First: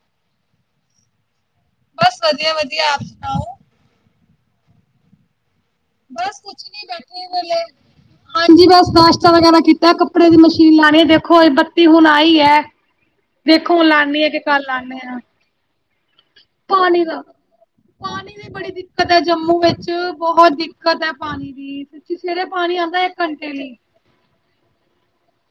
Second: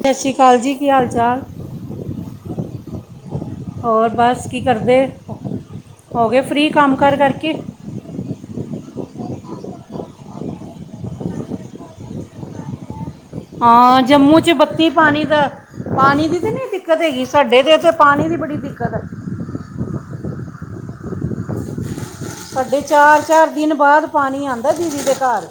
ਸਤਿ ਸ਼੍ਰੀ ਅਕਾਲ ਜੀ, ਕੀ ਹਾਲ ਚਾਲ। ਬਸ ਵਧੀਆਂ -ਵਧੀਆਂ ਆਪ ਸੁਣਾਓ। ਹੋਰ ਬਸ ਕੀ ਕਰਦੇਂ। ਬਸ ਕੁੱਛ ਨੀਂ ਬੈਠੇਂ ਵਿਹਲੇ। ਹਾਂਜੀ ਬਸ ਨਾਸ਼ਤਾ ਵਗ਼ੈਰਾ ਕੀਤਾਂ, ਕੱਪੜੇ ਦੀ ਮਸ਼ੀਨ ਲਾਣੀ ਐ, ਦੇਖੋ ਇਹ ਬੱਤੀ ਹੁਣ ਆਈਂ ਐ। ਵੇਖੋਂ ਹੁਣ ਹਾਂ ਲਾਂਨੀ ਆ ਕਿ ਜੰਮੂ 'ਚ ਕੱਲ ਬੱਤੀ ਲਾਨੇ ਆ। ਪਾਣੀ ਦਾ ਪਾਣੀ ਦੀ ਤੇ ਨਹੀਂ ਦਿੱਕਤ ਪਾਣੀ ਦਾ ਹੈਗੀ ਸਾਡੇ ਤੇ ਇੱਥੇ ਪਾਣੀ ਦੀ ਬੜੀ ਹੈ ਦਿੱਕਤ ਐ ਜੰਮੂ ਵਿੱਚ ਬਹੁਤ ਦਿੱਕਤ ਐ ਪਾਣੀ ਦੀ ਸੱਚੀਂ ਸਵੇਰੇ ਪਾਣੀ ਸਾਡੇ ਆਂਦਾ ਇੱਕ ਘੰਟੇ ਦਿਨ ਲੀ। ਬਾਅਦ ਪਾਣੀ ਆਂਦਾ ਦੀਦੀ ਦੇ ਘਰ।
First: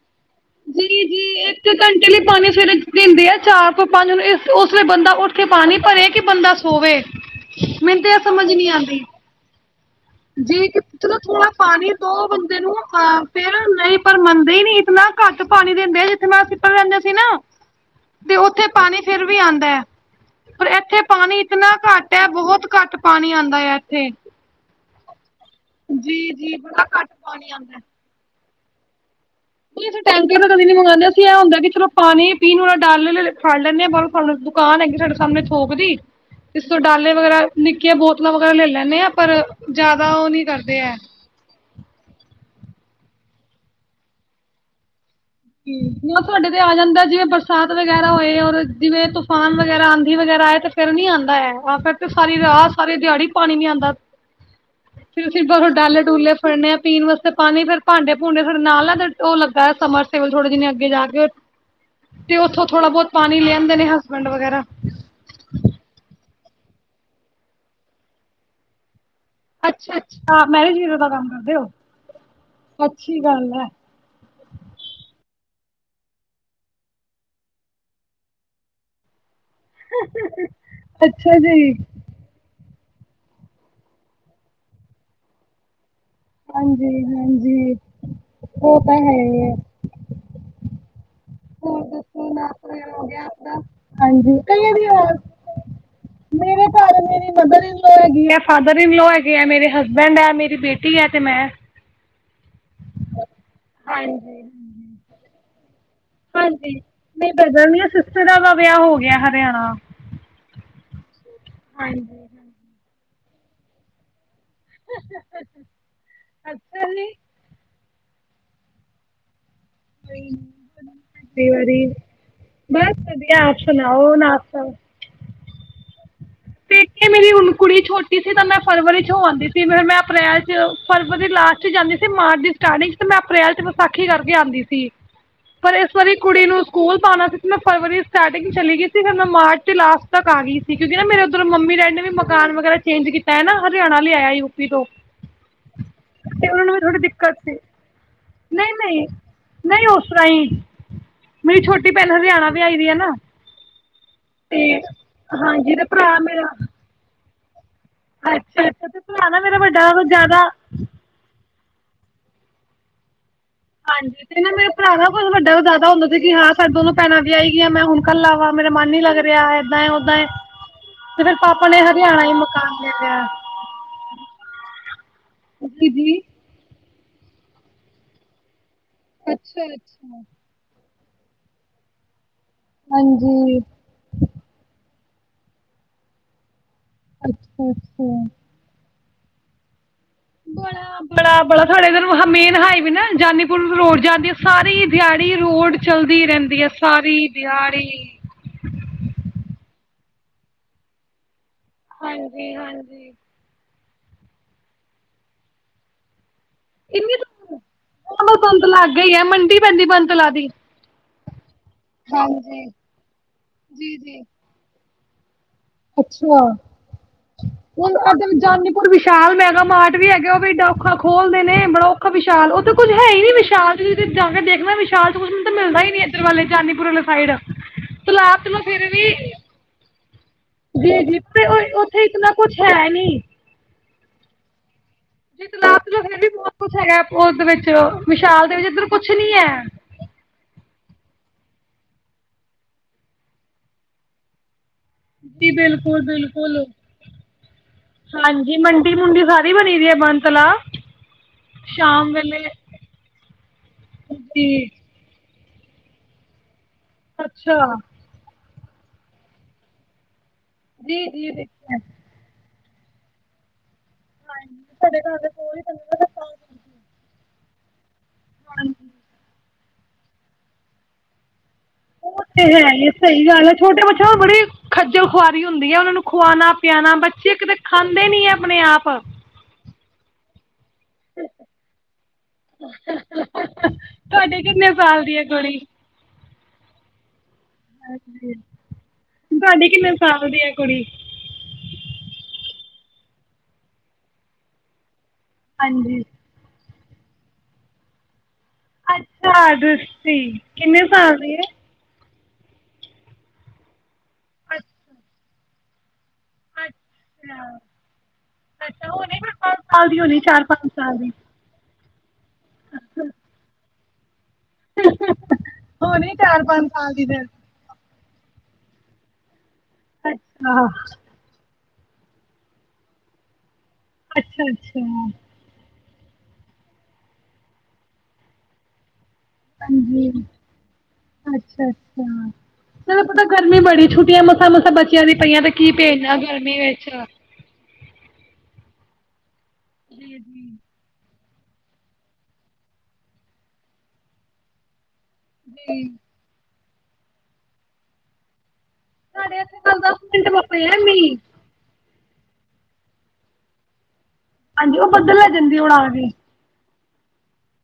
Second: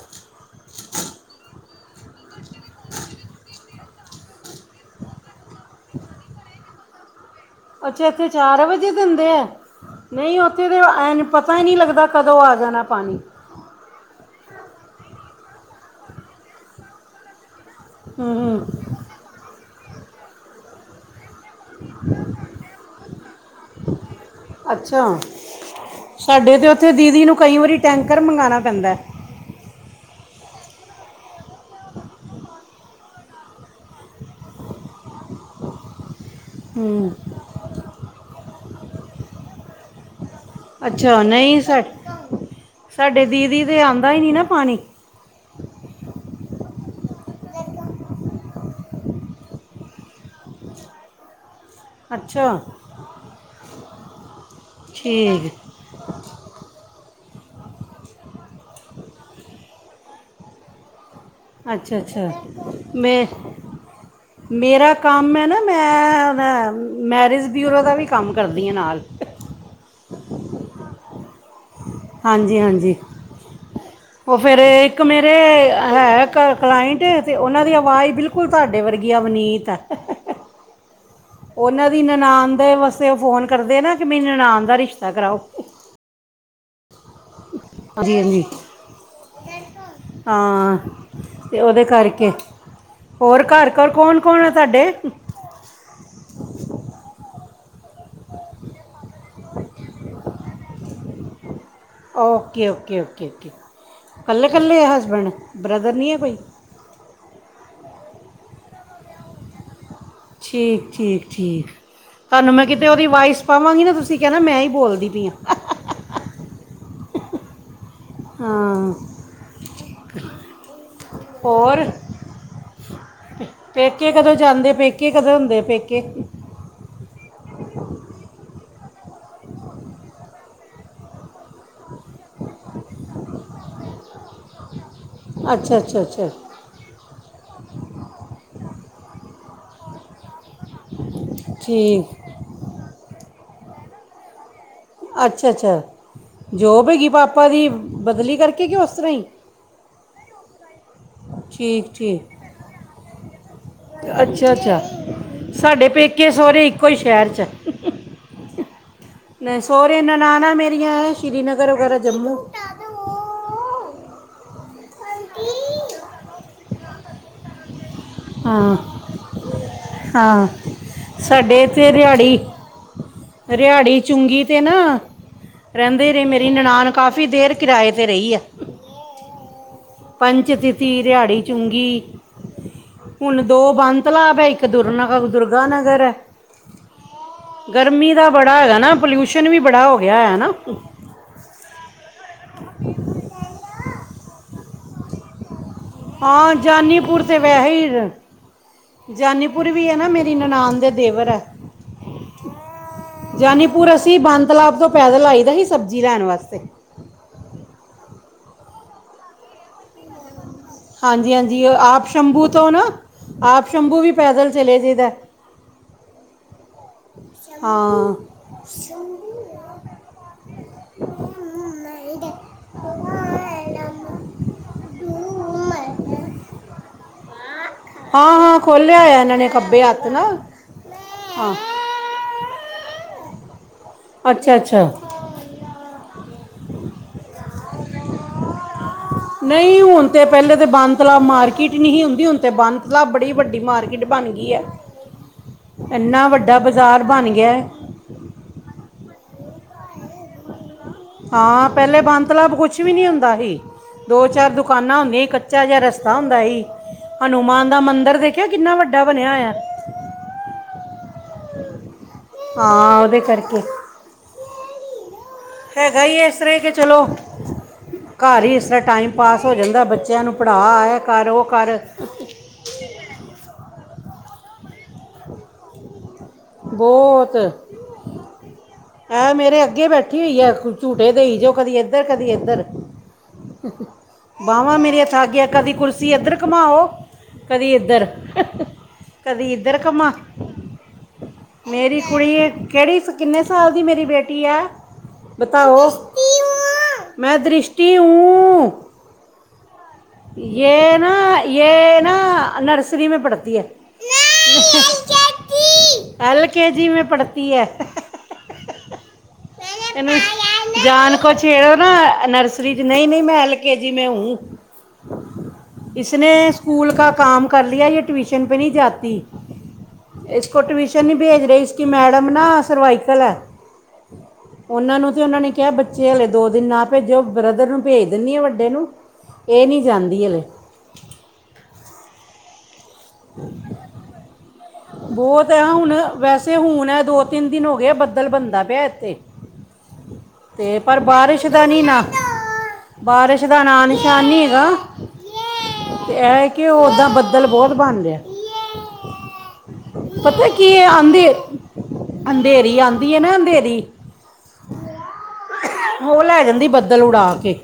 ਜੀ-ਜੀ ਇੱਕ ਘੰਟੇ ਲਈ ਪਾਣੀ ਸਵੇਰੇ ਦਿੰਦੇ ਆ, ਚਾਰ ਤੋਂ ਪੰਜ ਨੂੰ ਉਸ ਵੇਲੇ ਬੰਦਾਂ ਉੱਠ‍ ਕੇ ਪਾਣੀ ਭਰੇ ਕਿ ਬੰਦਾਂ ਸੋਵੇ, ਮੈਂਨੂੰ ਅੱਛਾ ਤੇ ਇਹ ਇੱਥੇ ਸਮਝ ਨੀ ਵਜੇ ਆਂਦੀ। ਦਿੰਦੇ ਆ ਨਹੀਂ ਜੀ ਉੱਥੇ ਕਿ ਤੇ ਜੋਂ ਚਲੋਂ ਐਨ ਥੋੜਾ ਪਤਾ ਹੀ ਨਹੀਂ ਪਾਣੀ ਲੱਗਦਾ ਦੋ ਕਦੋਂ ਆ ਬੰਦੇ ਨੂੰ ਜਾਣਾ ਪਾਣੀ ਅ ਫਿਰ ਨਹੀਂ ਪਰ ਮੰਨਦੇ ਹੀ ਨੀ ਇਤਨਾ ਘੱਟ ਪਾਣੀ ਦਿੰਦੇ ਜਿੱਥੇ ਮੈਂ ਅਸੀਂਪਰ ਰਹਿੰਦੇ ਸੀ ਨਾ ਹੂੰ ਤੇ ਉੱਥੇ ਹੂੰ ਪਾਣੀ ਫਿਰ ਵੀ ਆਦਾ ਐ, ਪਰ ਇੱਥੇ ਪਾਣੀ ਇਤਨਾ ਘੱਟ ਹੈ ਬਹੁਤ ਘੱਟ ਪਾਣੀ ਆਂਦਾ ਹੈ ਐਥੇ। ਅੱਛਾ, ਜੀ ਸਾਡੇ ਤੇ ਬੜਾ ਉੱਥੇ ਘੱਟ ਦੀਦੀ ਨੂੰ ਪਾਣੀ ਕਈ ਆਂਦਾ ਵਾਰੀ ਹੈ। ਟੈਂਕਰ ਮੰਗਾਣਾ ਪੈਂਦਾਂ। ਨਹੀਂ ਅਸੀਂ ਟੈਂਕਰ ਤਾਂ ਕਦੇ ਨੀ ਮੰਗਾਦੇ ਅਸੀਂ ਇਹ ਹੁੰਦਾ ਚਲੋ ਪਾਣੀ ਪੀਣ ਵਾਲਾ ਡਾਲੇ ਫੜ ਲੈਂਦੇ ਹਾਂ ਬਰਫ ਵਾਲੇ ਤੋਂ ਦੁਕਾਨ ਹੈਗੀ ਸਾਡੇ ਸਾਹਮਣੇ ਥੋਕ ਦੀ। ਇਸ ਤੋਂ ਹੂੰ ਡਾਲੇ ਵਗ਼ੈਰਾ ਨਿੱਕੀਆਂ ਬੋਤਲਾਂ ਵਗ਼ੈਰਾ ਲੈ ਲੈਂਦੇ ਆਂ ਪਰ ਜ਼ਿਆਦਾ ਉਹ ਨਹੀਂ ਕਰਦੇਂ। ਅੱਛਾ, ਨਹੀਂ ਸਾ ਸਾਡੇ ਦੀਦੀ ਦੇ ਆਂਦਾ ਹੀ ਨਹੀਂ ਨਾ ਪਾਣੀ। ਨਾ ਸਾਡੇ ਤੇ ਆ ਜਾਂਦਾ ਜਿਵੇਂ ਬਰਸਾਤ ਵਗੈਰਾ ਹੋਏ ਔਰ ਜਿਵੇਂ ਤੂਫਾਨ ਵਗੈਰਾ ਆਂਧੀ ਵਗੈਰਾ ਆਏ ਤੇ ਫਿਰ ਨੀ ਆਂਦਾ ਹੈ, ਆਹ ਫਿਰ ਤੇ ਸਾਰੀ ਅੱਛਾ ਰਾਤ ਸਾਰੀ ਦਿਹਾੜੀ ਪਾਣੀ ਨੀ ਆਦਾ ਫੇਰ ਅਸੀਂ ਠੀਕ ਬਾਹਰੋ ਡਾਲੇ ਡੂਲੇ ਫਰਨੇ ਆ ਪੀਣ ਵਾਸਤੇ ਪਾਣੀ ਫੇਰ ਭਾਂਡੇ ਭੂੰਡੇ ਫ਼ੇਰ ਨਾਲ ਉਹ ਲੱਗਾ ਏ ਸਮਰ ਕੇਵਲ ਥੋੜੀ ਜਿਨ ਅੱਗੇ ਜਾ ਕੇ ਅੱਛਾ ਅੱਛਾ ਤੇ ਉੱਥੋਂ ਥੋੜਾ ਬਹੁਤ ਮੈਂ ਪਾਣੀ ਲੇ ਆਂਦੇ ਨੇ ਹਸਬੈਂਡ ਵਗ਼ੈਰਾ। ਮੇਰਾ ਕੰਮ ਐ ਨਾ ਮੈਂ ਮੈਰਿਜ ਬਿਊਰੋ ਦਾ ਵੀ ਕੰਮ ਕਰਦੀ ਆ ਨਾਲ। ਅੱਛਾ -ਅੱਛਾ ਮੈਰਿਜ ਵੀਰੋ ਦਾ ਕੰਮ ਕਰਦੇ ਔ। ਹਾਂਜੀ- ਹਾਂਜੀ। ਉਹ ਫਿਰ ਇੱਕ ਮੇਰੇ ਹੈ ਕ ਕਲਾਇੰਟ ਤੇ ਉਹਨਾਂ ਦੀ ਆਵਾਜ਼ ਬਿਲਕੁਲ ਤੁਹਾਡੇ ਵਰਗੀ ਆ ਅਵਨੀਤ ਅੱਛਾ ਜੀ ਉਹਨਾਂ ਦੀ ਨਨਾਣ ਦੇ ਵਾਸਤੇ ਉਹ ਫ਼ੋਨ ਕਰਦੇ ਨਾ ਕਿ ਮੇਰੀ ਨਨਾਣ ਦਾ ਰਿਸ਼ਤਾ ਕਰਾਓ। ਹਾਂਜੀ- ਹਾਂਜੀ ਹਾਂਜੀ ਹਾਂਜੀ ਉਹ ਤਾਂ ਹੈ ਐ। ਹਾਂ ਅਤੇ ਉਹਦੇ ਕਰਕੇ ਹੋਰ ਘਰ -ਘਰ ਕੌਣ- ਕੌਣ ਆ ਤੁਹਾਡੇ। ਮੇਰੇ ਘਰ ਮੇਰੀ ਮਦਰ ਹੀ ਹੈਗੀ ਮ ਫਾਦਰ ਇਨਲੋ ਹੈਗੇ ਹੈ ਮੇਰੇ ਹਸਬੈਂਡ ਹੈ ਮੇਰੀ ਬੇਟੀ ਹੈ ਤੇ ਮੈਂ ਓਕੇ ਓਕੇ ਓਕੇ ਓਕੇ ਕੱਲੇ ਕੱਲੇ ਆ ਹਸਬੈਂਡ ਬ੍ਰਦਰ ਨਹੀਂ ਹੈ ਕੋਈ ਨਹੀਂ ਬ੍ਰਦਰ ਨੀ ਆ ਸਿਸਟਰ ਐ ਓ ਦਾ ਵਿਆਹ ਹੋ ਗਿਆ ਹਰਿਆਣਾ ਠੀਕ ਠੀਕ ਠੀਕ ਹਾਂਜੀ ਤੁਹਾਨੂੰ ਮੈਂ ਕਿਤੇ ਉਹਦੀ ਵਇਸ ਪਾਵਾਂਗੀ ਨਾ ਤੁਸੀਂ ਕਹਿਣਾ ਮੈਂ ਹੀ ਬੋਲਦੀ ਪਈ ਹਾਂ ਅੱਛਾ ਜੀ ਹਾਂ ਵ ਹੋਰ ਬਸ ਵਧੀਆ ਆਪ ਸੁ ਨਾ ਹੋ ਪੇਕੇ ਓ ਨਾ ਕਦੋਂ ਆਪੋ ਜਾਂਦੇ ਪੇਕੇ ਕਦੇ ਹੁੰਦੇ ਪੇਕੇ ਪੇਕੇ ਮੇਰੇ ਹੁਣ ਕੁੜੀਛੋਟੀ ਸੀ ਤਾਂ ਮੈਂ ਫਰਵਰੀ ਚ ਹੋ ਆਉਂਦੀ ਸੀ ਫਿਰ ਮੈਂ ਅਪ੍ਰੈਲ ਚ ਫਰਵਰੀ ਲਾਸਟ ਚ ਜਾਂਦੀ ਸੀ ਮਾਰਚ ਸਟਾਰਟਿੰਗ ਤੇ ਮੈਂ ਅਪ੍ਰੈਲ ਚ ਵਿਸਾਖੀ ਕਰਕੇ ਆਉਂਦੀ ਸੀ ਪਰ ਅੱਛਾ ਇਸ ਅੱਛਾ ਵਾਰੀ ਅੱਛਾ ਕੁੜੀ ਨੂੰ ਸਕੂਲ ਪਾਉਣਾ ਸੀ ਮੈਂ ਫਰਵਰੀ ਸਟਾਰਟਿੰਗ ਚਲੀ ਗਈ ਸੀ ਫਿਰ ਮਾਰਚ ਤੇ ਲਾਸਟ ਤੱਕ ਆ ਗਈ ਸੀ ਕਿਉਂਕਿ ਨਾ ਮੇਰੇ ਉਧਰ ਮੰਮੀ ਡੈਡੀ ਨੇ ਵੀ ਠੀਕ ਮਕਾਨ ਵਗੈਰਾ ਚੇਂਜ ਕੀਤਾ ਹੈ ਨਾ ਹਰਿਆਣਾ ਲੇ ਆਇਆ ਸੀ ਅੱਛਾ ਅੱਛਾ ਉਹਨਾਂ ਨੂੰ ਵੀ ਜੋਬ ਥੋੜੀ ਹੈਗੀ ਦਿੱਕਤ ਪਾਪਾ ਸੀ ਦੀ ਬਦਲੀ ਕਰਕੇ ਨਹੀਂ ਕਿ ਉਸ ਨਹੀਂ ਤਰ੍ਹਾਂ ਹੀ ਨਹੀਂ ਉਸ ਤਰ੍ਹਾਂ ਹੀ ਮੇਰੀ ਛੋਟੀ ਠੀਕ ਭੈਣ ਠੀਕ ਹਰਿਆਣਾ ਵਿਆਈ ਦੀ ਆ ਨਾ ਅੱਛਾ ਅੱਛਾ ਹਾਂਜੀ ਤੇ ਸਾਡੇ ਭਰਾ ਪੇਕੇ ਮੇਰਾ ਸਹੁਰੇ ਇੱਕੋ ਹੀ ਸ਼ਹਿਰ 'ਚ ਆ ਅੱਛਾ ਅੱਛਾ ਤੇ ਭਰਾ ਨਾ ਮੇਰਾ ਵੱਡਾ ਸਹੁਰੇ ਵ ਜ਼ਿਆਦਾ ਨਨਾਣਾ ਸ਼੍ਰੀਨਗਰ ਵਗੈਰਾ ਜਮੂ ਹਾਂਜੀ ਤੇ ਨਾ ਮੇਰੇ ਭਰਾ ਦਾ ਕੋ ਵੱਡਾ ਜਾਦਾ ਹੁੰਦਾ ਸੀ ਹਾਂ ਸਾਡੇ ਦੋ ਭੈਣਾਂ ਵਿਆਈ ਗੀਆਂ ਮੈਂ ਹੁਣ ਕੱਲਾ ਵਾ ਮੇਰਾ ਹਾਂ ਮਨ ਹੀ ਲੱਗ ਰਿਹਾ ਏਦਾਂ ਏ ਓਦਾਂ ਏ ਹਾਂ ਤੇ ਫੇਰ ਸਾਡੇ ਪਾਪਾ ਨੇ ਇੱਥੇ ਹਰਿਆਣਾ ਹੀ ਰਿਹਾੜੀ ਮਕਾਨ ਲੈ ਲਿਆ ਰਿਹਾੜੀ ਚੁੰਗੀ ਹ ਜੀ ਨਨਾਾਨ ਕਾਫ਼ੀ ਦੇਰ ਕਿਰਾਏ ਤੇ ਰਹੀ ਆ ਪੰਚ ਫ ਰਿਹਾੜੀ ਚੂੰਗੀ ਹੁਣ ਦੋ ਬਾਨ ਤਲਾਬ ਹੈਏ ਦੁਰਨਾਗ ਦੁਰਗਾ ਨਗਰ ਹੈ ਗਰਮੀ ਦਾ ਬੜਾ ਹੈਗਾ ਨਾ ਪੋਲਿਊਸ਼ਨ ਵੀ ਬੜਾ ਹੋ ਗਿਆ ਹੈ ਨਾ ਬਾ ਬੜਾ ਬੜਾ ਤੁਹਾਡੇ ਇਧਰ ਨੂੰ ਮੇਨ ਹਾਈਵੇ ਨਾ ਜਾਨੀਪੁਰ ਨੂੰ ਰੋਡ ਜਾਂਦੀ ਸਾਰੀ ਦਿਹਾੜੀ ਰੋਡ ਚੱਲਦੀ ਹਾਂ ਰਹਿੰਦੀ ਹੈ ਜਾਨੀਪੁਰ ਸਾਰੀ ਤੇ ਵੈਸੇ ਦਿਹਾੜੀ ਹੀ ਰ- ਜਾਨੀਪੁਰ ਵੀ ਹੈ ਨਾ ਮੇਰੀ ਨਨਾਾਨ ਦਾ ਦੇਵਰ ਹੈ ਹਾਂਜੀ ਹਾਂਜੀ ਜਾਨੀਪੁਰ ਅਸੀਂ ਬਾਨ ਤਲਾਬ ਤੋਂ ਪੈਦਲ ਆਈ ਦਾ ਸੀ ਸਬਜ਼ੀ ਲੈਣ ਵਾਸਤੇ ਇਨੀ ਦੂਰੋਂ, ਔ ਨੋ ਬੰਦ ਲਾਗੇ ਈ ਐ, ਮੰਡੀ ਪੈਂਦੀ ਬੰਤ ਲਾ ਦੀ। ਹਾਂਜੀ ਹਾਂਜੀ ਆਪ ਸ਼ੰਭੂ ਤੋਂ ਨਾ ਆਪ ਸ਼ੰਭੂ ਵੀ ਪੈਦਲ ਚਲੇ ਜਈਦਾ ਅੱਛਾ ਹੁਣ ਹਾਂ ਅਗਰ ਜ ਜਾਨੀਪੁਰ ਵਿਸ਼ਾਲ ਮੈਗਾ ਮਾਰਟ ਵੀ ਹੈਗੈ, ਓਹ ਵੀ ਇਡਾ ਔਖਾ ਖੋਲਦੇ ਨੇ, ਬੜਾ ਔ ਖਾ ਵਿਸ਼ਾਲ ਓਥੇ ਤੇ ਕੁੱਝ ਹੈ ਈ ਨੀ ਵਿਸ਼ਾਲ ਚ ਜਜ ਜਾ ਕੇ ਦੇਖਣਾ ਵਿਸ਼ਾਲ ਤੇ ਹੁਣ ਤਾਂ ਮਿਲਦਾ ਈ ਨੀ, ਏਧਰ ਵਾਲੇ ਜਾਨੀਪੁਰ ਅਲੇ ਸਾਈਡ। ਹਾਂ ਤਲਾਬ ਚਲੋ ਹਾਂ, ਖੋਲਿਆ ਹੋਏਐ ਐਨਾਂ ਨੇ ਖੱਬੇ ਹੱਥ ਨਾ। ਜੇ ਜੀ ਪੇ ਹਾਂ ਓਥੇ ਇਤਨਾ ਕੁਛ ਹੈ ਨੀ। ਅੱਛਾ, ਅੱਛਾ। ਜੀਤਲਾਬ ਚ ਫੇਰ ਵੀ ਬੌਤ ਕੁਛ ਹੈਗੈ, ਓਹਦੇ ਵਿੱਚ ਵਿਸ਼ਾਲ ਦੇ ਵਿੱਚ ਇਧਰ ਨਹੀਂ ਹੁਣ ਤੇ ਪੈਲੇ ਤੇ ਬਣ ਤਲਾਬ ਮਾਰਕੀਟ ਨੀ, ਹੀ ਹੁੰਦੀ, ਹੁਣ ਤੇ ਬਣ ਤਲਾਬ ਬੜੀ ਵੱਡੀ ਮਾਰਕੀਟ ਬਣ ਗੀ ਐ। ਐਨਾ ਵੱਡਾ ਬਜ਼ਾਰ ਬਣ ਗਿਐ। ਹਾਂਜੀ, ਮੰਡੀ-ਮੁੰਡੀ ਸਾਰੀ ਬਣੀ ਦੀ ਏ, ਬਣ-ਤਲਾਅ। ਹਾਂ, ਪੈਲੇ ਬਣ-ਤਲਾਬ ਕੁਛ ਵੀ, ਨੀ ਹੁੰਦਾ ਹੀ। ਜੀ ਦੋ-ਚਾਰ ਦੁਕਾਨਾਂ ਹੁੰਦੀਆਂ ਹੀ ਕੱਚ ਕੱਚਾ ਜਾ, ਰਸਤਾ ਹੁੰਦਾ ਹੀ। ਅੱਛਾ ਹਨੂੰਮਾਨ ਦਾ ਮੰਦਰ ਦੇਖਿਆ ਕਿੰਨਾ ਵੱਡਾ ਬਣਿਆ ਹੋਇਆ! ਜੀ-ਜੀ, ਦੇਖਿਐ। ਹਾਂ, ਓਦੇ ਕਰਕੇ ਹਾਂਜੀ, ਸਾਡੇ ਘਰ ਦੇ, ਕੋਲ ਈ ਹੈਗਾ ਈ ਐਸ ਤਰ੍ਹੈ ਕਿ ਚਲੋ ਘਰ ਹੀ ਇਸ ਹਾਂਜੀ ਤਰ੍ਹਾਂ ਟਾਈਮ ਪਾਸ ਹੋ, ਜਾਂਦਾ ਬੱਚਿਆਂ ਨੂੰ ਪੜ੍ਹਾ, ਐ ਕਰ, ਓਹ ਕਰ। ਉਹ ਤੇ ਹੈ ਈ ਏ, ਸਹੀ ਗੱਲ ਐ। ਛੋਟੇ ਬੱਚੇਆ ਨੂੰ ਬੜੀ ਖੱਜਲ ਖੁਆਰੀ ਹੁੰਦੀ ਆ, ਔਨਾ ਨੂੰ ਖਵਾਣਾ-ਪਿਆਣਾ ਬੱਚੇ ਬਹੁਤ ਇੱਕ ਤੇ ਖਾਂਦੇ ਨੀ ਐ ਆਪਣੇ ਆਪ। ਐਂ ਮੇਰੇ ਅੱਗੇ ਬੈਠੀ ਹੋਈ ਐ। ਕੁ ਝੂਟੇ ਦੇਈ ਜੋ ਕਦੀ ਏਧਰ ਕਦੀ ਏਧਰ। ਤੁਹਾਡੇ ਕਿੰਨੇ ਬਾਵਾਂ ਸਾਲ ਮੇਰੀਆਂ ਦੀ ਹੈ ਥਕ ਗਈਐਂ, ਕੁੜੀ ਕਦੀ ਕੁਰਸੀ ਏਧਰ ਘੁਮਾਓ ਕਦੀ ਇੱਧਰ ਹਾਂਜੀ। ਕਦੀ ਤੁਹਾਡੀ ਇੱਧਰ ਕਿੰਨੇ ਘਮਾ ਸਾਲ ਦੀ ਹੈ ਕੁੜੀ। ਮੇਰੀ ਕੁੜੀ ਕੇੜੀ ਸ ਕਿੰਨੇ ਸਾਲ ਦੀ, ਮੇਰੀ ਬੇਟੀ ਆ? ਬਤਾਓ। ਹਾਂਜੀ ਮੈਂ ਦ੍ਰਿਸ਼ਟੀ ਉਂ। ਅੱਛਾ ਦ੍ਰਿਸ਼ਟੀ, ਕਿੰਨੇ ਸਾਲ ਦੀ ਏ? ਯੇ ਨਾ ਨਰਸਰੀ ਮੈਂ ਪੜ੍ਹਤੀ ਐ। ਅੱਛਾ ਐਲ ਕੇ ਜੀ ਮੈਂ ਪੜ੍ਹਤੀ ਅੱਛਾ ਐ। ਅੱਛਾ ਹੋਣੀ ਫਿਰ ਪੰਜ ਸਾਲ ਦੀ ਏਨੂੰ ਹੋਣੀ ਚਾਰ ਪੰਜ ਸਾਲ ਦੀ ਜਾਨ ਕੋਛ ਤੇ ਓ ਨਾ ਨਰਸਰੀ ਚ, ਨਹੀਂ-ਨਹੀਂ, ਮੈਂ ਐਲ ਕੇ ਜੀ ਮੈਂ ਹੂ। ਹੋਣੀ ਚਾਰ ਇਸਨੇ ਪੰਜ ਸਕੂਲ ਸਾਲ ਦੀ ਕਾ ਫਿਰ ਕਾਮ ਕਰ ਲਿਆ, ਯੇ ਟਵੀਸ਼ਨ ਪੇ ਨੀ ਜਾਤੀ। ਇਸ ਕੋ ਅੱਛਾ ਟਵੀਸ਼ ਨੀ ਭੇਜ ਰੇ ਇਸ ਕਿ ਮੈਡਮ ਨਾ ਸਰਵਾਈਕਲ ਐ। ਅੱਛਾ ਓਨਾਂ ਅੱਛਾ ਨੂੰ ਤੇ ਓਨਾਂ ਨੇ ਕਿਐ ਬੱਚੇ ਹਲੇ ਦੋ ਦਿਨ ਨਾ ਭੇਜੋ, ਬ੍ਰਦਰ ਨੂੰ ਭੇਜ ਦਿਨੀ ਆਂ ਵੱਡੇ ਨੂੰ। ਏਹ ਨੀ ਜਾਂਦੀ ਹਲੇ। ਅੱਛਾ, ਅੱਛਾ। ਫੇਰ ਔ ਪਤਾ ਗਰਮੀ ਬੜੀ ਛੁੱਟੀਆਂ ਮਸਾਂ-ਮਸਾਂ ਬੱਚਿਆਂ ਦੀ ਪਈਆਂ ਬਹੁਤ ਤੇ ਕੀ ਪੇਜਣਾ ਗਰਮੀ ਵਿਚ। ਤਿੰਨ ਦਿਨ ਹੋਗੇ ਐ ਬੱਦਲ ਬਣਦਾ ਪਿਐ ਐਥੇ। ਤੇ ਪਰ ਬਾਰਿਸ਼ ਦਾ ਨੀ ਨਾ ਬਾਰਿਸ਼ ਦਾ ਨਾਮ ਨਿਸ਼ਾਨ ਨਹੀਂ ਹੈਗਾ। ਜੀ। ਤੇ ਐਹ ਏ, ਕਿ ਓਦਾ ਬੱਦਲ ਬੋਤ ਬਣ ਰਿਐ। ਸਾਡੇ ਇੱਥੇ ਕੱਲ ਦਸ ਮਿੰਟ ਵਾ ਪਤਾ ਕੀ ਪਿਆ ਏ, ਮੀਂਹ, ਆਦੇ ਅੰਧੇਰੀ ਆਦੀ ਏ, ਨਾ ਅੰਧੇਰੀ। ਹਾਂਜੀ ਉਹ ਬੱਦਲ ਲੈ ਜਾਂਦੀ ਉਡਾ ਕੇ। ਉਹ ਲੈ ਜਾਂਦੀ ਏ ਬੱਦਲ ਉਡਾ ਕੇ।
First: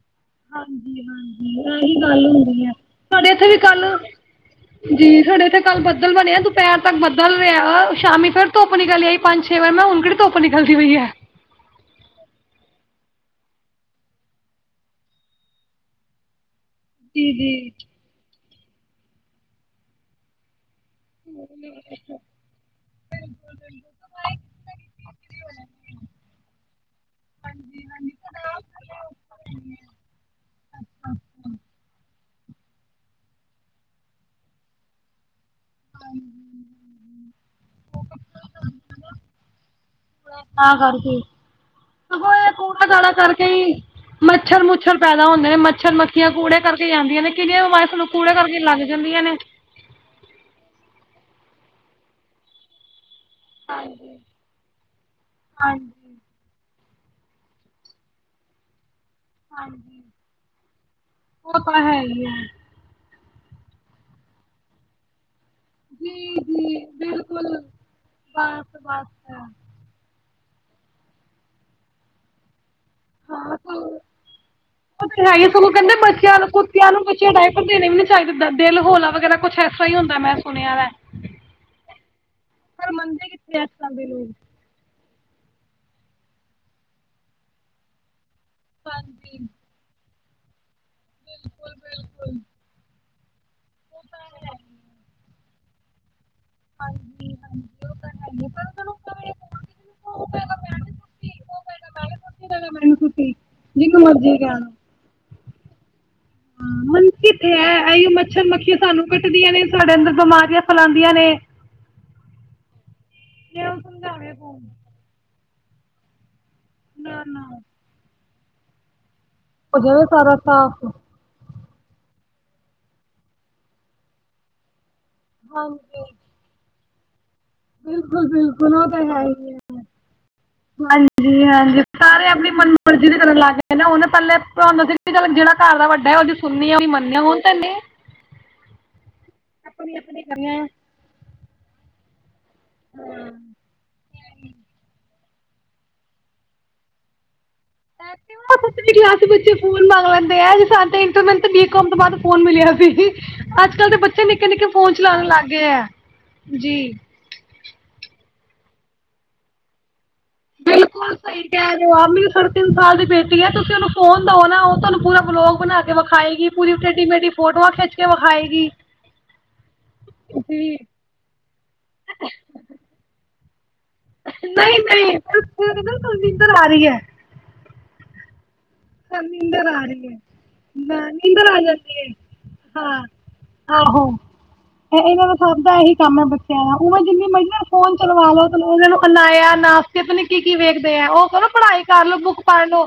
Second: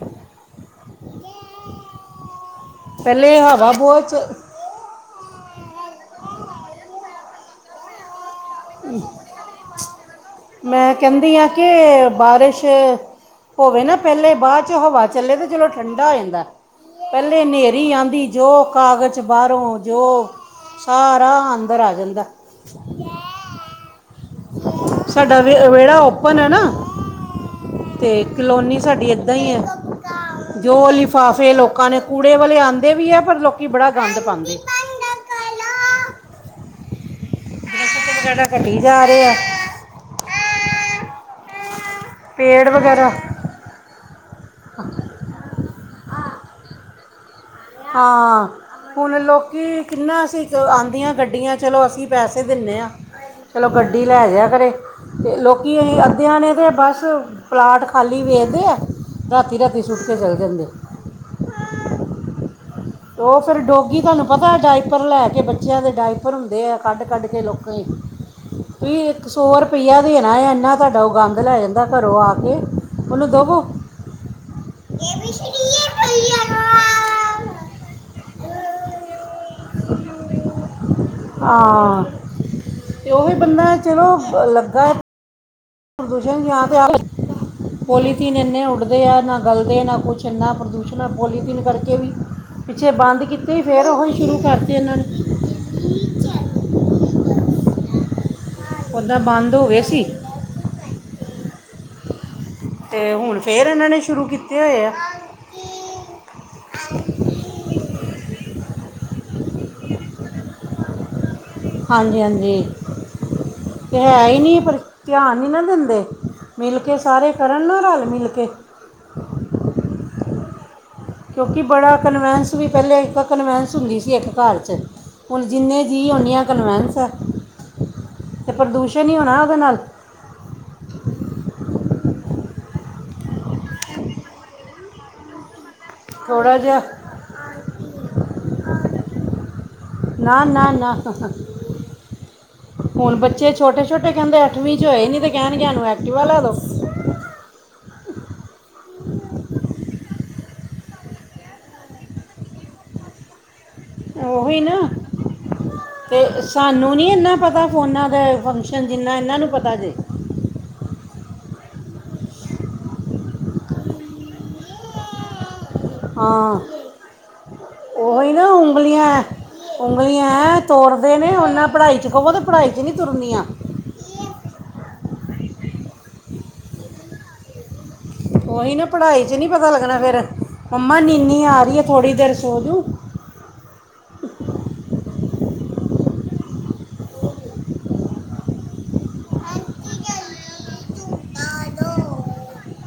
ਹਾਂਜੀ-ਹਾਂਜੀ, ਆਹੀ ਗੱਲ ਹੁੰਦੀ ਆ ਸਾਡੇ ਪਹਿਲੇ ਇੱਥੇ ਵੀ ਹਵਾ ਕੱਲ ਬਹੁਤ ਚ- ਜੀ ਸਾਡੇ ਇੱਥੇ ਕੱਲ ਬੱਦਲ ਬਣੇਐ। ਦੁਪੈਰ ਤੱਕ ਬੱਦਲ ਰਿਐ ਸ਼ਾਮੀ ਫੇਰ ਦ ਧੁੱਪ ਨਿਕਲ ਆਈ ਪੰਜ-ਛੇ ਵਜੇ, ਮੈਂ ਹੁਣ ਕੇੜੀ ਧੁੱਪ ਨਿਕਲਦੀ ਪਈ ਐ। ਤੇ ਬਾਰਸ਼ ਹੋਵੇ ਨਾ ਪੈਲੇ, ਬਾਦ ਚੋਂ ਹਵਾ ਚੱਲੇ ਤਾਂ ਫਿਰ ਉਹ ਠੰਡਾ ਹੋ ਜਾਂਦਾ। ਪਹਿਲੇ ਜੀ-ਜੀ, ਹਨੇਰੀ ਆਉਂਦੀ ਜੋ, ਕਾਗਜ਼ ਬਾਹਰੋਂ ਜੋ ਸਾਰਾ ਅੰਦਰ ਆ ਜਾਂਦਾ ਸਾਡਾ ਵਿਹੜਾ ਓਪਨ ਹੈ ਨਾ ਤੇ ਕਲੋਨੀ ਸਾਡੀ ਏਦਾਂ ਹੀ ਏ। ਜੋ ਲਿਫਾਫੇ ਲੋਕਾਂ ਨੇ ਕੂੜੇ ਵਾਲੇ ਆਂਦੇ ਵੀ ਹੈ ਪਰ ਲੋਕੀ ਬੜਾ ਗੰਦ ਪਾਂਦੇ ਨੇ। [inaudible] ਜੜਾ ਕੱਢੀਜਾ ਰਿਹਾ ਆ [inaudible] ਤਾਂ ਕਰਕੇ ਸਗੋ ਇਹ ਪੇੜ ਕੂੜਾ- ਕੜਾ ਵਗੈਰਾ ਕਰਕੇ ਹੀ ਮੱਛਰ- ਮੁੱਛਰ ਪੈਦਾ ਹੁੰਦੇ ਨੇ ਮੱਛਰ -ਮੱਛਰ ਕੂੜੇ ਕਰਕੇ ਜਾਂਦੀਆਂ ਨੇ ਕਿਹੜੀਆਂ ਬਿਮਾਰੀਆਂ ਸਾਨੂੰ ਕੂੜੇ ਕਰਕੇ ਲੱਗ ਜਾਂਦੀਆਂ ਨੇ ਕਿਨਾ ਅਸੀਂ ਆਨਦੀਆ ਗੱਡੀਆਂ ਚਲੋ ਅਸੀਂ ਪੈਸੇ ਦਿੰਦੇ ਹਾਂ ਚਲੋ ਗੱਡੀ ਲੈ ਆਇਆ ਤੇ ਕਰ੍ਹੇਲੋਕੀ ਅੱਧੇਆ ਨੇ ਤਾਂ ਬਸ ਪਲਾਟ ਖਾਲੀ ਵੇਖਦੇ ਆ ਰਾਤੀ- ਰਾਤੀ ਸੁਟ ਕੇ ਚਲੇ ਜਾਂਦੇ ਏ। ਉਹ ਤਾਂ ਹੈ ਹੀ ਏ। ਉਹ ਫੇਰ ਡੋਗੀ ਤੁਹਾਨੂੰ ਪਤਾ ਡਾਇਪਰ ਲੈ ਕੇ ਬ ਬੱਚਿਆਂ ਦੇ ਡਾਇਫਰ ਹੁੰਦੇ ਆ, ਕੱਢ- ਕੱਢ ਕੇ ਲੋਕੇ ਵੀ ਇੱਕ ਸੌ ਰੁਪ ਪਈਆ ਦੀ ਨਾ ਏ ਇੰਨਾ ਤੁਹਾਡਾ ਉਹ ਗੰਦ ਲੈ ਜਾਂਦਾ ਘਰੋਂ ਆ ਕੇ ਉਹਨੂੰ ਦੇਵੋ ਓ ਤਾਂ ਹੈ ਹੀ ਐ। ਕਹਿੰਦੇ ਬੱਚਿਆਂ ਨੂੰ ਕੁੱਤਿਆਂ ਨੂੰ ਬੱਚੇ ਡਾਈਪਰ ਦੇਣੇ ਵੀ ਨੀ ਚਾਹੀਦੇ ਦਿਲ ਹੋਲਾ ਵਗੈਰਾ ਕੁਛ ਐਸਾ ਹੀ ਹੁੰਦਾ ਮੈਂ ਸੁਣਿਆ ਵੈ। ਹਾਂ ਪਰ ਤੇ ਉਹ ਮੰਨਦੇ ਹੀ ਕਿੱਥੇ ਇਸ ਬੰਦਾ ਤਰ੍ਹਾਂ ਦੇ ਲੋਕ ਚਲੋ ਲੱਗਾ ਪ੍ਰਦੁਸੇਸ਼ਨ ਯ ਤੇ ਪੋਲੀਥੀਨ ਇੰਨੇ ਉੱਡਦੇ ਆ ਨਾ ਗਲਦੇ ਨਾ ਕੁਛ ਇੰਨਾ ਪ੍ਰਦੂ ਪੁੱਛਣਾ ਪੋਲੀਥੀਨ ਕਰਕੇ ਵੀ ਪਿੱਛੇ ਬੰਦ ਕੀਤੇ ਫਿਰ ਉਹ ਹੀ ਸ਼ੁਰੂ ਕਰਤੇ ਇਹਨਾਂ ਨੇ ਹਾਂਜੀ -ਹਾਂਜੀ ਉਹ ਕਰ ਲਗੇ ਓਦਾ ਬੰਦ ਹੋ ਗਏ ਸੀ ਉ ਕੇਹੇਗੇ ਮੈਂ ਨੀ ਨੀ ਤੇ ਸੁੱਤੀ ਹੁਣ ਫੇਰ ਇਹਨਾਂ ਨੇ ਜਿਹਨੂੰ ਸ਼ੁਰੂ ਮਰਜ਼ੀ ਕੀਤੇ ਕਹਿਣਾ ਹੋਏ ਏ। ਹੁਨ ਕਿੱਥੇ ਐ? ਇਹੀ ਮੱਛਰ ਮੱਖੀਆਂ ਸਾਨੂੰ ਕੱਟਦੀਆਂ ਨੇ ਸਾਡੇ ਅੰਦਰ ਬਿਮਾਰੀਆਂ ਫੈਲਾਉਂਦੀਆਂ ਨੇ! ਹਾਂਜੀ -ਹਾਂਜੀ! ਜੇ ਉਹ ਤੇ ਹੈ ਸਮਝਾਵੇ ਹੀ ਕੌਣ ਨਹੀਂ ਪਰ ਧਿਆਨ ਨੀ ਨਾ ਦਿੰਦੇ ਮਿਲ ਕਿ ਸਾਰੇ ਕਰਨ ਨਾ ਰਲ- ਮਿਲ ਕੇ ਹੋ ਜੇਗਾ ਸਾਰਾ ਸਾਫ਼? ਕਿਉਂਕਿ ਬੜਾ ਕਨਵੈਂਸ ਵੀਪਹਿੇਲੇ ਇੱਕ ਕਨਵੈਂਸ ਹੁੰਦੀ ਸੀ ਇੱਕ ਘਰ 'ਚ ਹੁਣ ਜਿੰਨੇ ਜੀ ਓਨੀਆਂ ਕਨਵੈਂਸਏ ਐ। ਬਿਲਕੁਲ- ਬਿਲਕੁਲ ਇਹ ਤਾਂ ਹੈ ਹੀ ਨਾਲ ਹੈ! ਹਾਂਜੀ -ਹਾਂਜੀ ਸਾਰੇ ਆਪਣੀ ਮਨ ਮਰਜ਼ੀ ਦੇ ਕਰਨ ਲੱਗ ਗਏ ਨਾ, ਉਹਨੇ ਪਹਿਲੇ ਭਾਨੂੰ ਚ ਜਿਹੜਾ ਘਰ ਦਾ ਵੱਡਾ ਉਹਦੀ ਥੋੜਾ ਸੁਣਨੀ ਜਿਹਾ ਓਦੀ ਮੰਨਨੀਆਂ ਹੋੁਣ ਤੈਨੇ ਆਪਣੀ- ਆਪਣੀ। ਨਾ- ਨਾ -ਨਾ। ਹੁਣ ਬੱਚੇ ਛੋਟੇ- ਛੋਟੇ ਕਹਿੰਦੇ ਅੱਠਵੀਂ ਚ ਹੋਏ ਨੀ ਤੇ ਕਹਿਣਗੇਨੂੰ ਐਕਟਿਵਾ ਲੈ ਦੋ। ਐਕਟੀਵਾ ਦੂਸਰੀ ਕਲਾਸ ਚ ਬੱਚੇ ਫੋਨ ਮੰਗ ਲੈਂਦੇ ਆ, ਸਾਡੇ ਮੈਨੂੰ ਤਾਂ ਬੀਕੌਮ ਤੋਂ ਬਾਅਦ ਫੋਨ ਮਿਲਿਆ ਸੀ। ਅੱਜ- ਕਲ ਦੇ ਬੱਚੇ ਨਿੱਕੇ ਉਹੀ -ਨਿੱਕੇ ਨਾ ਫੋਨ ਚਲਣ ਲੱਗ ਗਏ ਆ ਤੇ ਜੀ! ਸਾਨੂੰ ਨਹੀਂ ਇੰਨਾ ਪਤਾ ਫੋਨਾ ਦੇ ਫੰਕਸ਼ਨ ਜਿੰਨਾ ਇਹਨਾਂ ਨੂੰ ਪਤਾ ਜੇ ਬਿਲਕੁਲ। ਸਹੀ ਕਹਿ ਰਹੇ ਹੋ, ਮੇਰੀ ਸਿਰਫ ਸਾਡੇ ਤਿੰਨ ਸਾਲ ਦੀ ਬੇਟੀ ਹੈ, ਤੁਸੀਂ ਉਹਨੂੰ ਫੋਨ ਦਓ ਨਾ ਉਹ ਤੁਹਾਨੂੰ ਪੂਰਾ ਬਲੋਗ ਬਣਾ ਵਿਖਾਏਗੀ ਹਾਂ ਪੂਰੀ ਟੇਡੀ-ਮੇਡੀ ਫੋਟੋਆਂ ਖਿੱਚ ਕੇ ਉਹੀ ਨਾ ਵਿਖਾਏਗੀ। ਉਂਗਲੀਆਂ ਉਂਗਲੀਆਂ ਐਂ ਤੋਰਦੇ ਨੇ ਉਹਨਾ ਪੜ੍ਹਾਈ ਚ ਕਹੋ ਤੇ ਪੜ੍ਹਾਈ ਚ ਨਹੀਂ ਤੁਰਨਿਆ। ਨਈ ਨਈ [unintelligible] ਇਧਰ ਆ ਰਹੀ ਐ। ਓਹੀ ਨਾ, ਹਾਂ, ਪੜ੍ਹਾਈ ਚ ਨੀ ਨੀਂਦਰ ਪਤਾ ਆ ਲੱਗਣਾ ਰਹੀ ਹੈ ਫੇਰ, ਮੰਮਾ ਨਾ ਨੀਨੀ ਨੀਂਦਰ ਆ ਰੀ ਐ ਜਾਂਦੀ ਹੈ ਥੋੜ੍ਹੀ ਦੇਰ ਸੋਜੂ ਹਾਂ ਆਹੋ, ਇਹਨਾਂ ਦਾ ਸਭ ਦਾ ਇਹੀ ਕੰਮ ਐ ਬੱਚਿਆਂ ਦਾ ਉ ਜਿੰਨੀ ਮਰਜ਼ੀ ਨਾਲ ਫ਼ੋਨ ਚਲਵਾ ਲੋ। ਨੂੰ ਅਨਾਇਆ ਨਾਸਤੇ ਤੋਂ ਪਤਾ ਕੀ ਕੀ ਵੇਖਦੇ ਆ ਉਹ ਕਰੋ, ਪੜ੍ਹਾਈ ਕਰਲੋ, ਬੁੱਕਸ ਪੜ ਲੋ।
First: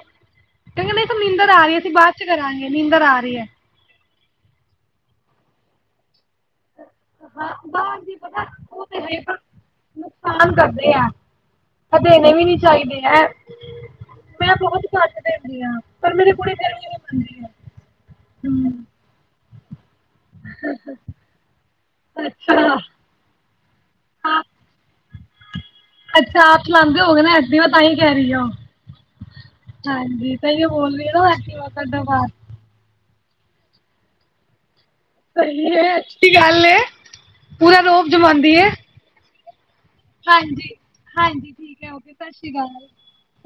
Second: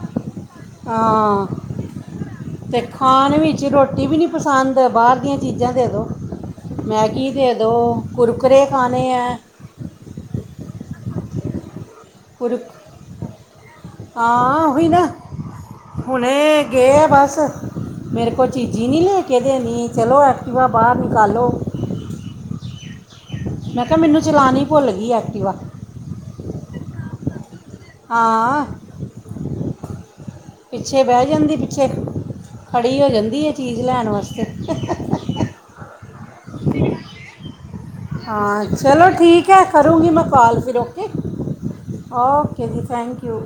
ਕਹਿੰਦੇ ਨਈ ਹਾਂ ਨੀਂਦਰ ਆ ਰੀ ਐ, ਅਸੀਂ ਬਾਅਦ 'ਚ ਕਰਾਂਗੇ ਨੀਂਦਰ ਆ ਰੀ ਐ। ਜੀ ਰੋਟੀ ਵੀ ਨੀ ਪਸੰਦ ਬਾਹਰ ਦੀਆਂ ਚੀਜ਼ਾਂ ਦੇ ਦਿਉ। ਮੈਗੀ ਦੇ ਦਿਉ ਕੁਰਕੁੁਰਰੇ ਖਾਣੇ ਐ। ਨੁਕਸਾਨ ਕਰਦੇ ਐ, ਇਹ ਦੇਣੇ ਵੀ ਨੀ ਕੁਰਕ ਚਾਹੀਦੇ ਐ। ਹਾਂ, ਉਹੀ ਨਾ ਹੁਣੇ ਗਏ ਆ ਬਸ। ਮੇਰੇ ਕੋਲ ਚੀਜੀ ਨੀ ਲੈ ਕੇ ਦੇਣੀ ਚਲੋ ਐਕਟਿਵਾ ਬਾਹਰ ਨਿਕਾਲੋ। ਅੱਛਾ, ਮੈਂ ਕਿਹਾ ਮੈਨੂੰ ਚਲਾਣੀ ਭੁੱਲ ਗਈ ਐਕਟੀਵਾ। ਅੱਛਾ, ਆਪ ਚਲਾਉਦੇ ਹੋਏਗੇ ਨਾ। ਵੀ ਉਹ ਤਾਂਹੀ ਕਹਿ ਰੀ ਆ, ਉਹ ਹਾਂ ਹਾਂਜੀ ਤਾਂਹੀ ਬੋਲ ਰੀ ਨਾ ਐਕਟਿਵਾ ਕੱਢੋ ਬਾਹਰ। ਖੜ੍ਹੀ ਹੋ ਜਾਂਦੀ ਐ ਚੀਜ਼ ਲੈਣ ਵਾਸਤੇ। ਸਹੀ ਏ ਅੱਛੀ ਗੱਲ ਏ, ਪੂਰਾ ਰੋਬ। ਜਮਾਉਂਦੀ ਹਾਂ ਏ। ਚਲੋ ਠੀਕ। ਠੀਕ ਐ, ਕਰੂੰਗੀ ਮੈਂ ਕਾਲ ਫਿਰ ਓਕੇ ਓਕੇ ਜੀ ਥੈਂਕ ਯੂ।